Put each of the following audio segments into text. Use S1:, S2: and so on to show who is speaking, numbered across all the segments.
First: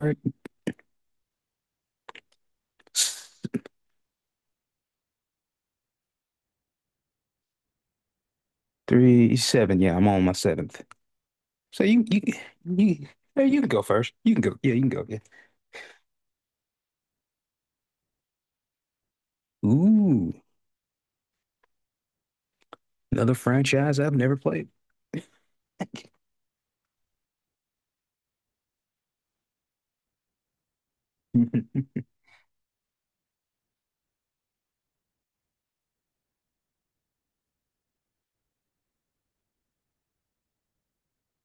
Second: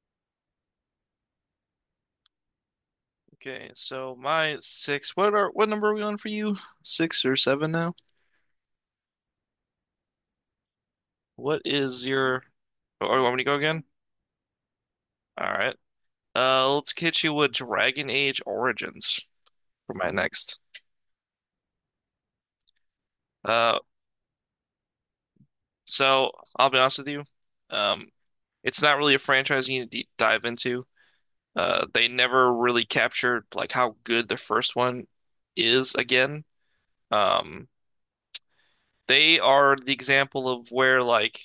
S1: Right.
S2: Okay, so my six. What number are we on for you? Six or seven now?
S1: Three, seven. Yeah, I'm on my seventh.
S2: What
S1: So you,
S2: is
S1: you,
S2: your? Oh,
S1: you,
S2: oh, you want me
S1: hey,
S2: to go
S1: you can go
S2: again?
S1: first. You can go. Yeah, you can go. Yeah.
S2: All right. Let's hit you with Dragon Age Origins for my
S1: Ooh,
S2: next.
S1: another
S2: Uh,
S1: franchise I've never played.
S2: so I'll be honest with you. Um, it's not really a franchise you need to dive into.
S1: hmm
S2: They never really captured like how good the first one is again. Um, They are the example of where like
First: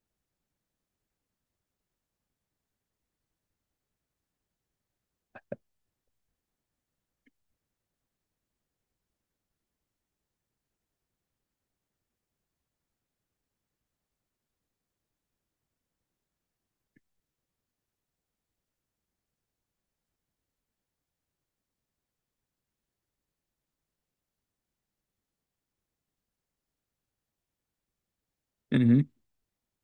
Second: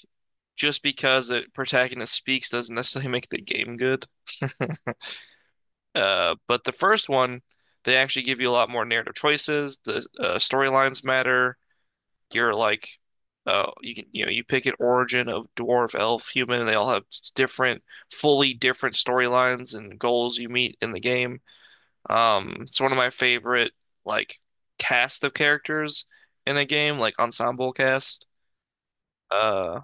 S2: just because a protagonist speaks doesn't necessarily make the game good. But the first one, they actually give you a lot more narrative choices. The storylines matter. You're like, you can you pick an origin of dwarf, elf, human, and they all have different, fully different storylines and goals you meet in the game. It's one of my favorite like cast of characters in a game, like ensemble cast. Uh,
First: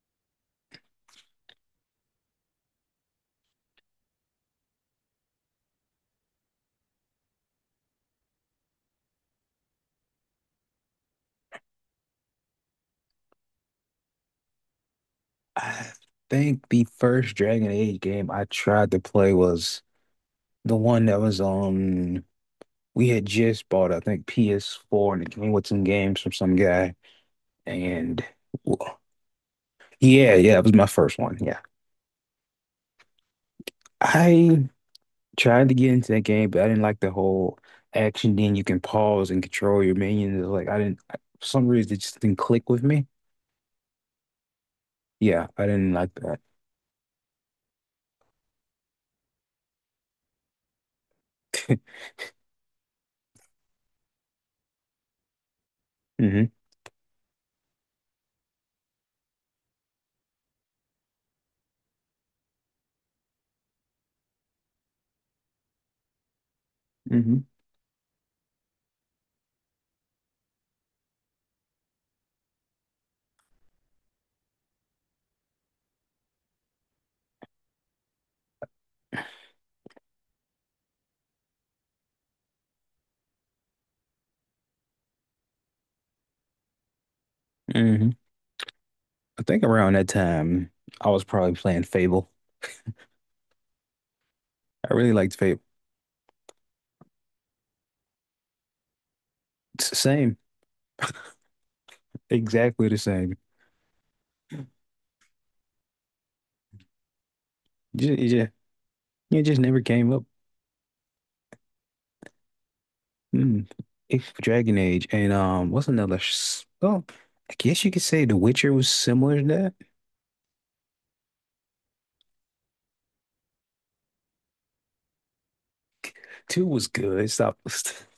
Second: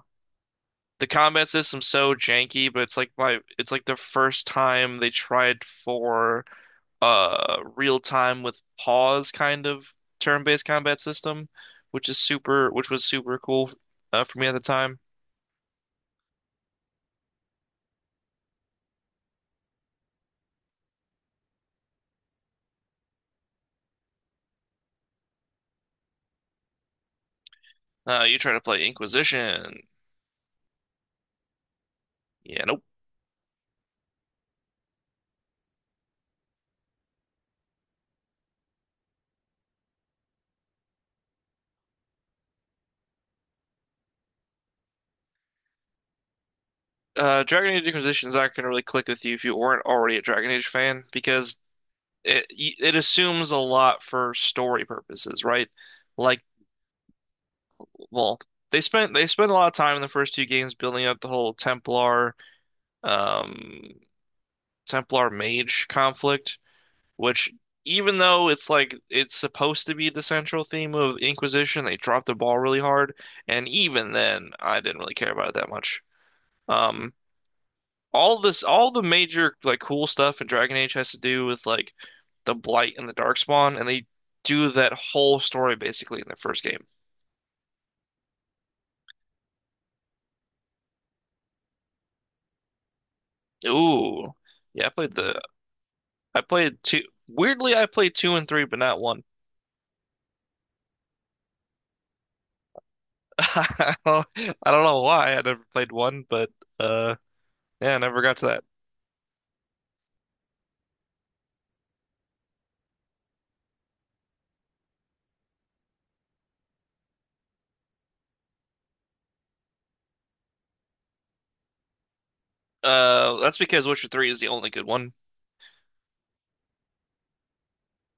S2: the combat system's so janky, but it's like the first time they tried for real time with pause kind of turn-based combat system, which is super which was super cool for me at the time.
S1: I think the first Dragon Age game I tried to play was the one that was on. We had just bought, I think, PS4, and it came with some games from some guy. And
S2: You try to play
S1: w-
S2: Inquisition.
S1: yeah, yeah, it was my first one. Yeah,
S2: Yeah, nope.
S1: I tried to get into that game, but I didn't like the whole action. Then you can pause and control your minions. Like I didn't, I- for some reason, it just didn't click with me. Yeah, I didn't like that.
S2: Dragon Age Inquisition is not going to really click with you if you weren't already a Dragon Age fan because it assumes a lot for story purposes, right? Like
S1: hmm
S2: well, they spent a lot of time in the first two games building up the whole um Templar mage conflict,
S1: hmm
S2: which even though it's supposed to be the central theme of Inquisition, they dropped the ball really hard, and even then I didn't really care about it that much. Um all this all the major like cool stuff in Dragon Age has to do with like the Blight and the Darkspawn, and they do that whole story basically in the first game.
S1: hmm I think around that time, I was probably playing Fable.
S2: Ooh. Yeah,
S1: I really liked Fable.
S2: I played two. Weirdly, I played two and three, but not one.
S1: It's the same, exactly the same.
S2: I don't know why. I never played one, but uh, yeah, I
S1: Just,
S2: never
S1: it
S2: got to
S1: just,
S2: that.
S1: it just never came up. Mm. It's Dragon Age, and what's another? Well, I guess you could say The Witcher was similar to that.
S2: That's because Witcher three is the only good one.
S1: Two was good. Stop.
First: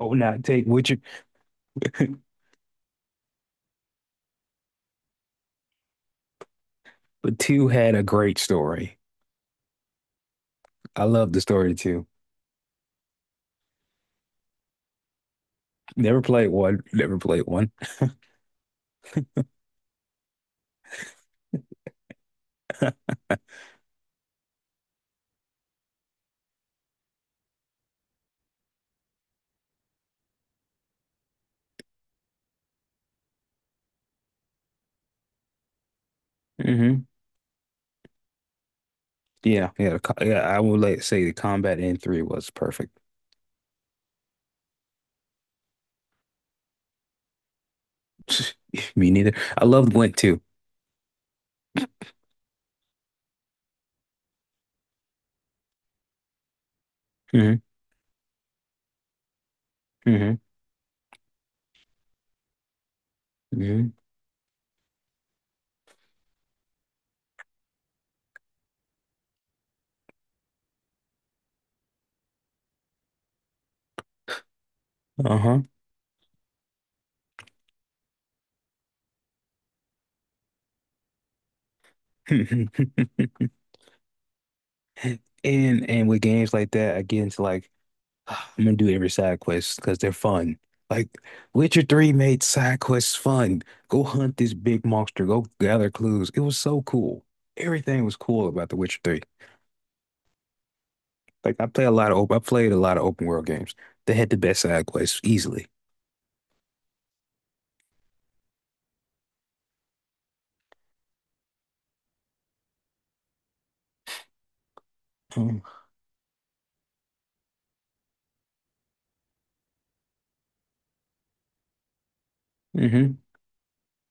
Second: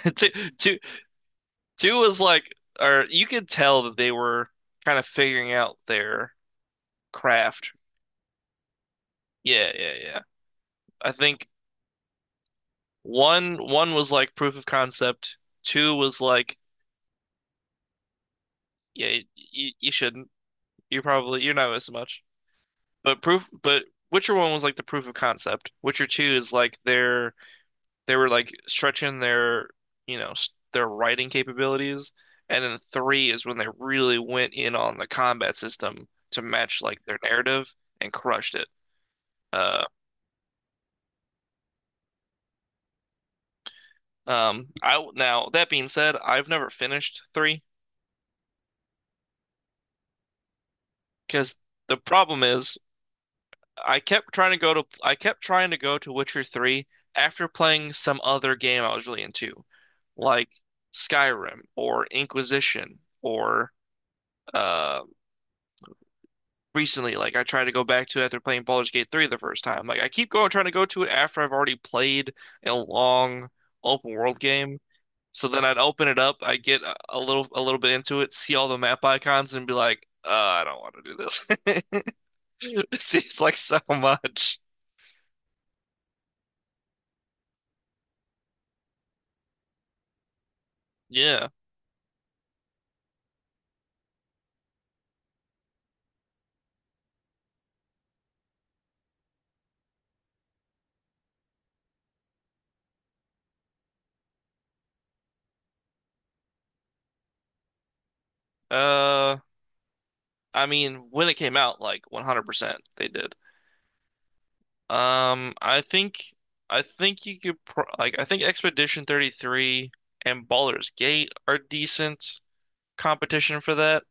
S1: Oh,
S2: Two,
S1: not take
S2: two,
S1: Witcher.
S2: two was like, or you could tell that they were kind of figuring out their
S1: But two
S2: craft.
S1: had a great story.
S2: Yeah, yeah, yeah.
S1: I
S2: I
S1: love the
S2: think
S1: story too.
S2: one was like proof of concept. Two was
S1: Never played
S2: like,
S1: one. Never played one.
S2: yeah, you shouldn't. You're not missing much. But proof, but Witcher One was like the proof of concept. Witcher Two is like they were like stretching their their writing capabilities, and then three is when they really went in on the combat system to match like
S1: Hmm
S2: their narrative and crushed it. Uh,
S1: Yeah, I would like say the combat in three was perfect.
S2: I Now that being said, I've never finished three
S1: Me neither. I loved Gwent too.
S2: because the problem is. I kept trying to go to Witcher 3 after
S1: hmm
S2: playing some other game I was really into,
S1: hmm
S2: like Skyrim or Inquisition or
S1: hmm
S2: uh recently, like I tried to go back to it after playing Baldur's Gate 3 the first time. Like I keep going trying to go to it after I've already played a long open world game. So
S1: Uh-huh.
S2: then I'd open it up, I get a little bit into it, see all the map icons and be like, I don't want to do this. It seems like so much.
S1: And with games like that, I get into like I'm gonna do every side quest because they're fun. Like
S2: Yeah.
S1: Witcher 3 made side quests fun. Go hunt this big monster. Go gather clues. It was so cool. Everything was cool about The Witcher 3. I played a lot of open world games. They had the best side quests easily.
S2: Uh I mean, when it came out, like 100% they did. Um,
S1: Um,
S2: I think I think you could pro like I think Expedition 33 and Baldur's Gate are decent
S1: hmm.
S2: competition for that.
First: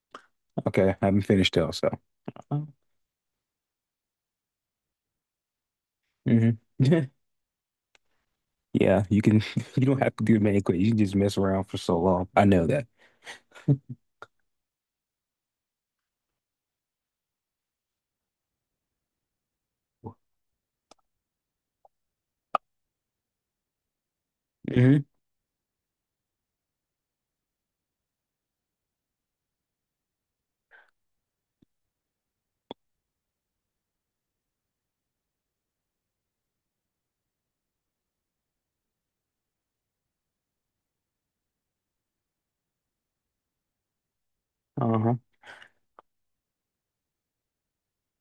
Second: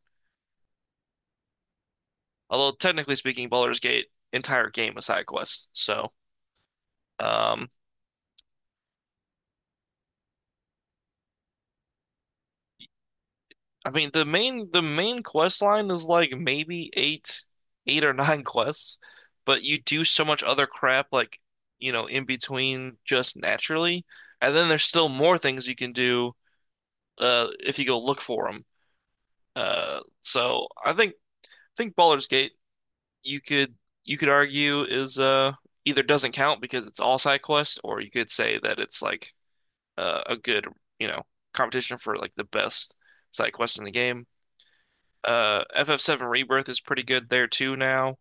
S1: Okay, I haven't finished though, so.
S2: Although technically speaking, Baldur's Gate entire game is side quests. So,
S1: hmm.
S2: um,
S1: Yeah, you can. You don't have to do many quests. You can just mess around for so long. I know that.
S2: I mean the main quest line is like maybe eight or nine quests, but you do so much other crap like you know in between just naturally, and then there's
S1: hmm.
S2: still more things you can do if you go look for them. So I think Baldur's Gate you could you could argue is either doesn't count because it's all side quests, or you could say that it's like a good you know competition for like the best side quest in the game.
S1: Uh-huh.
S2: FF7 Rebirth is pretty good there too now.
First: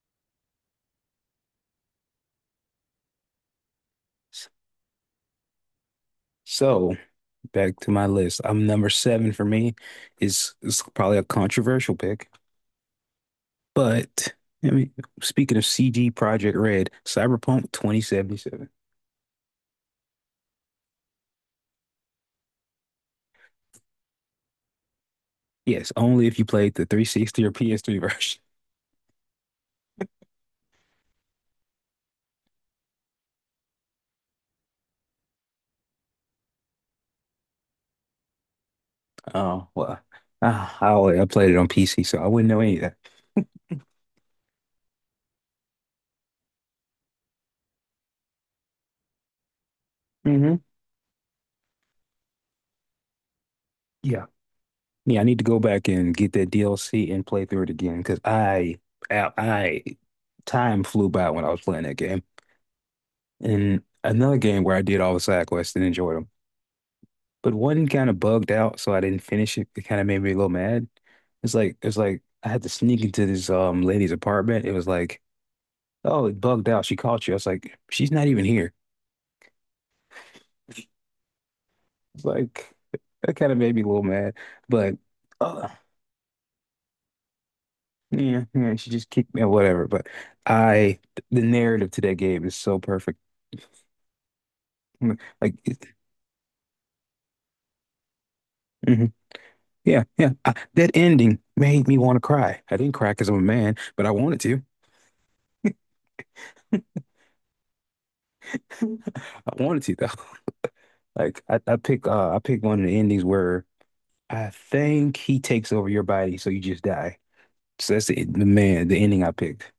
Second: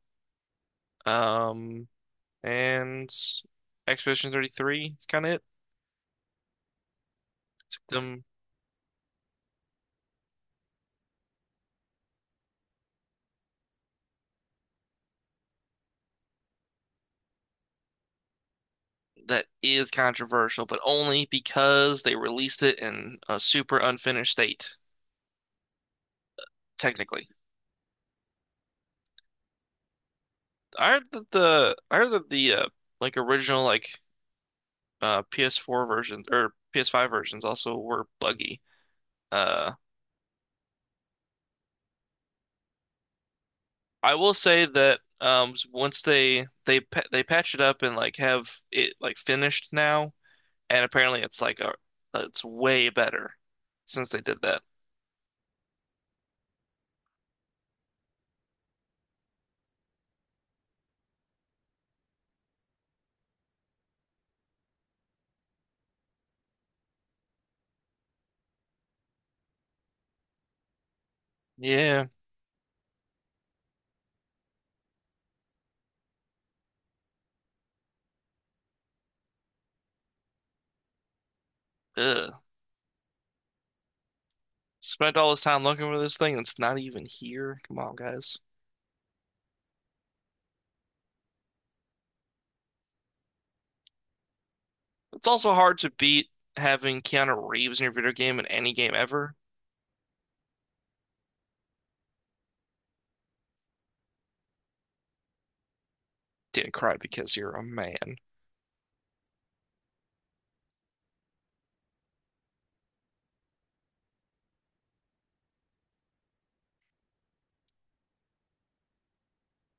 S2: Um, and Expedition
S1: S-
S2: 33 is kind of it.
S1: So back to my
S2: Them
S1: list. I'm number seven for me is probably a controversial pick, but I mean, speaking of CG Project Red, Cyberpunk 2077.
S2: That is controversial, but only because they released it in a super unfinished state.
S1: Yes, only if you played the
S2: Technically.
S1: 360 or PS3 version.
S2: Aren't the like original like PS4 versions or PS5 versions also were buggy.
S1: Oh,
S2: Uh,
S1: well, I played it on PC, so I wouldn't know any of that.
S2: I will say that once they patch it up and like have it like finished now,
S1: hmm.
S2: and apparently it's like a it's way better since they
S1: Yeah.
S2: did that.
S1: Yeah, I need to go back and get that DLC and play through it again because I, I, time flew by when I was playing that game. And another game where I did all the side quests and enjoyed them, but one kind of bugged out, so I didn't finish it. It kind of made me a little mad. It's like it's
S2: Yeah,
S1: like I had to sneak into this lady's apartment. It was like, oh, it bugged out. She caught you. I was like, she's not even here.
S2: ugh.
S1: Like that kind of made me a little mad, but
S2: Spent all this time
S1: uh,
S2: looking for this thing, and it's not even here. Come on, guys.
S1: yeah, yeah, she just kicked me or whatever. But I, the narrative to that game is so perfect. Mm,
S2: It's also
S1: Like,
S2: hard
S1: it,
S2: to beat having Keanu Reeves in your video game in any game
S1: mhm.
S2: ever.
S1: Yeah, yeah. That ending made me want to cry. I didn't cry because I'm a man, but I wanted to.
S2: Didn't cry because you're a man.
S1: I wanted to though. I pick one of the endings where I think he takes over your body, so you just die. So that's the man, the ending I picked.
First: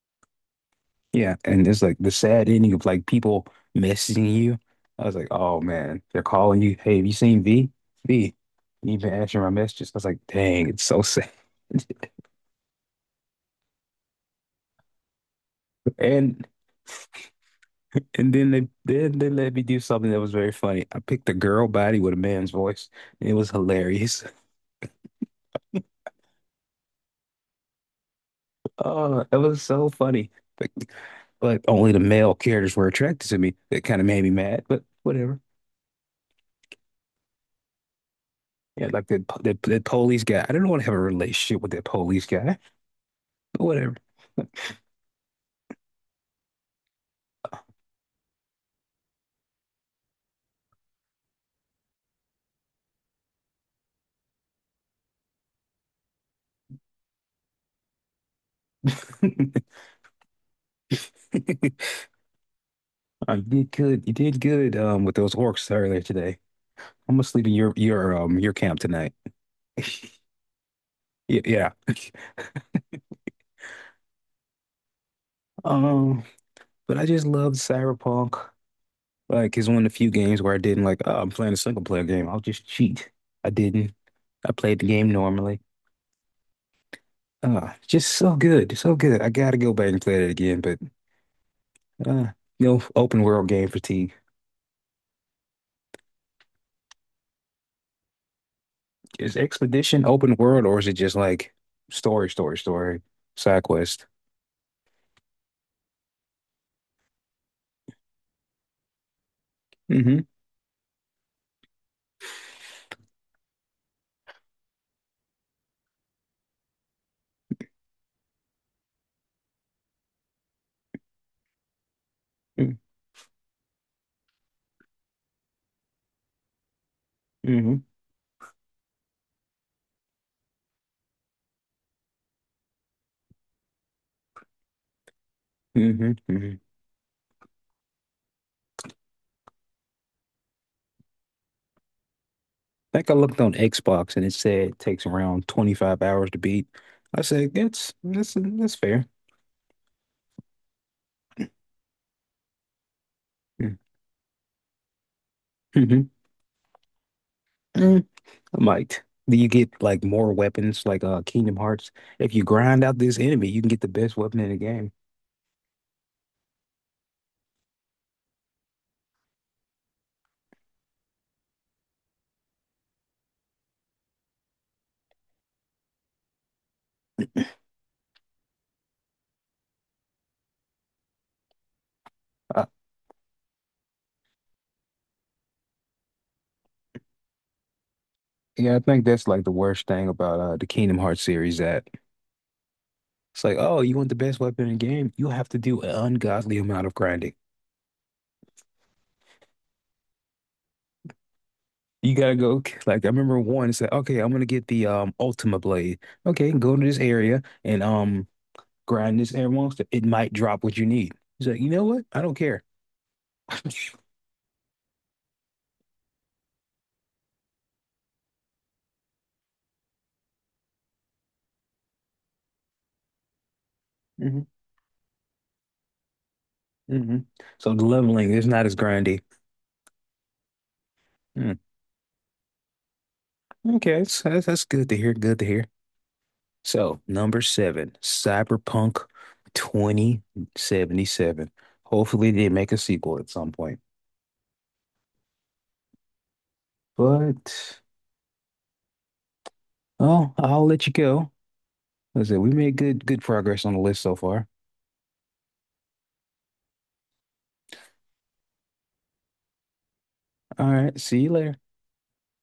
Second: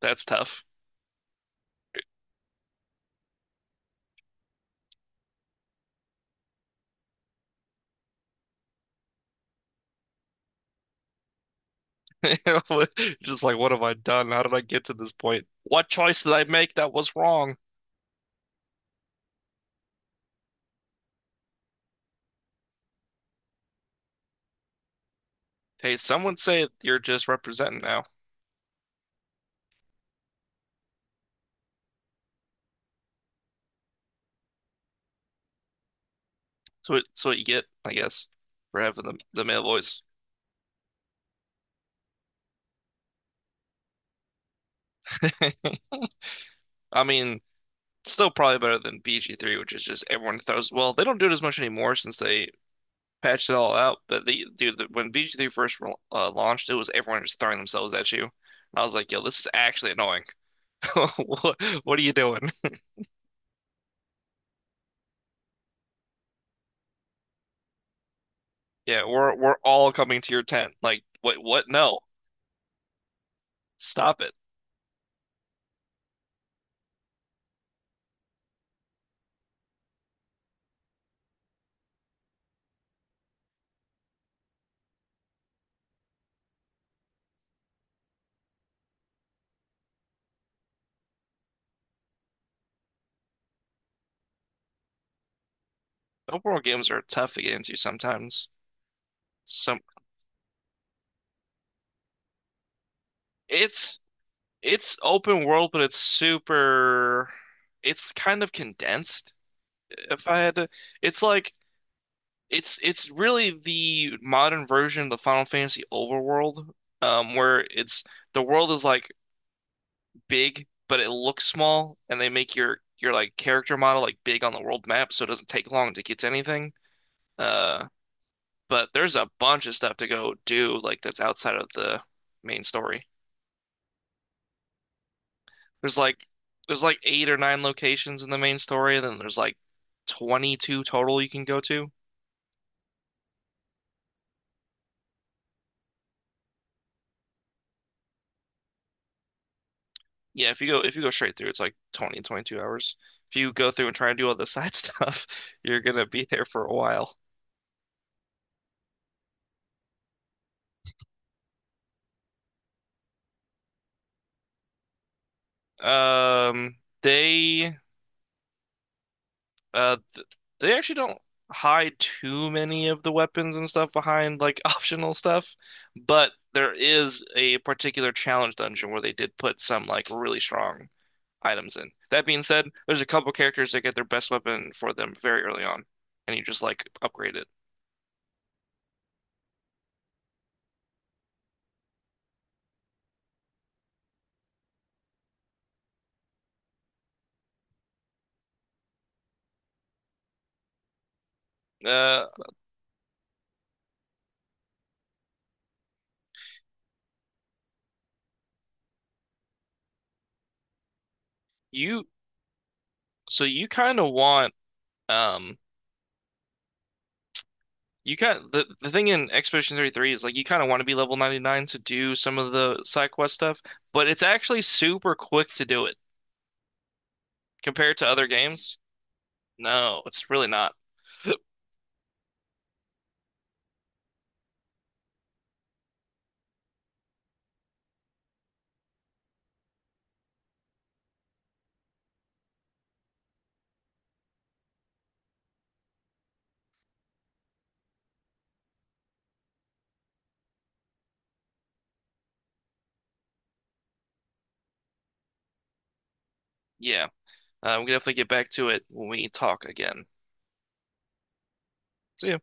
S2: That's tough.
S1: Yeah, and it's like the sad ending of like people messaging you. I was like, oh man, they're calling you. Hey, have you seen V? V, you been answering my messages. I was like, dang, it's so sad.
S2: Just like, what have I done? How did I get to this point? What choice did I
S1: And
S2: make that was wrong?
S1: then they let me do something that was very funny. I picked a girl body with a man's voice. And it was hilarious.
S2: Hey, someone say you're just representing now.
S1: Oh, it was so funny. But, but only the male characters were attracted to me. That kind of made me mad, but whatever.
S2: So it's what you get, I guess, for
S1: Yeah,
S2: having
S1: like
S2: the male
S1: that
S2: voice.
S1: police guy. I didn't want to have a relationship with that police guy. Whatever.
S2: I mean, it's still probably better than BG3, which is just everyone throws. Well, they don't do it as much anymore since they patched it all out. But they, dude, when bg three first launched, it was everyone just throwing themselves at you. I was like, yo, this is actually annoying. What are you doing?
S1: I did good. You did good with those orcs earlier today. I'm gonna sleep in your camp
S2: Yeah,
S1: tonight.
S2: we're all coming to your tent. Like, what?
S1: Yeah,
S2: What?
S1: yeah.
S2: No, stop it.
S1: Um, but I just loved Cyberpunk. Like it's one of the few games where I didn't like, oh, I'm playing a single player game. I'll just cheat. I didn't. I played the game normally. Just so good, so good. I gotta go back and play that again, but uh, you know, open world game fatigue.
S2: Open world games are tough to get into sometimes.
S1: Is
S2: Some
S1: Expedition open world or is it just like story, side
S2: It's
S1: quest?
S2: open world, but it's super. It's kind of condensed.
S1: Mm-hmm.
S2: If I had to, It's like it's really the modern version of the Final Fantasy overworld, where it's the world is like big, but it looks small, and they make your like character model like big on the world map, so it doesn't take long to get to anything.
S1: Mm-hmm.
S2: Uh, But there's a bunch of stuff to go do, like that's outside of the main story. There's
S1: Mm-hmm.
S2: like
S1: Mm-hmm.
S2: there's like eight or nine locations in the main story, and then there's like 22 total you can go to.
S1: I think I looked on Xbox and it said it takes around 25 hours to beat. I said, that's that's fair.
S2: Yeah, if you go straight through, it's like 20, 22 hours. If you go
S1: Mm.
S2: through and try and do all the side stuff, you're gonna
S1: Mm-hmm.
S2: be there for a while.
S1: Mm, I might. Do you get like more weapons like Kingdom Hearts? If you grind out this enemy, you can get the best weapon in the game.
S2: Um, they Uh, th they actually don't hide too many of the weapons and stuff behind like optional stuff, but there is a particular challenge dungeon where they did put some like really strong items in. That being said, there's a couple characters that get their best weapon for them very early on, and you just like upgrade it.
S1: Yeah, I think that's like the worst thing about the Kingdom Hearts series that it's like, oh, you want the best weapon in the game? You have to do an ungodly amount of grinding. You
S2: Uh,
S1: gotta go like I remember one said, okay, I'm gonna get the Ultima Blade. Okay, go to this area and grind this air monster. It might drop what you need. He's like, you know what?
S2: you
S1: I don't care.
S2: So you kind of want um. You kind the thing in Expedition 33 is like you kind of want to be level 99 to do some of the side quest stuff, but it's
S1: hmm
S2: actually super quick to do it.
S1: hmm. So the
S2: Compared to other
S1: leveling is not as
S2: games,
S1: grindy.
S2: no, it's really not.
S1: Hmm. Okay, that's that's good to hear. Good to hear. So, number seven, Cyberpunk 2077. Hopefully, they make a sequel at some point. But, oh, I'll let you go. As I said, we made good progress on the list so far.
S2: Yeah, we can definitely get back to it when we talk again.
S1: All right, see you later.
S2: See ya.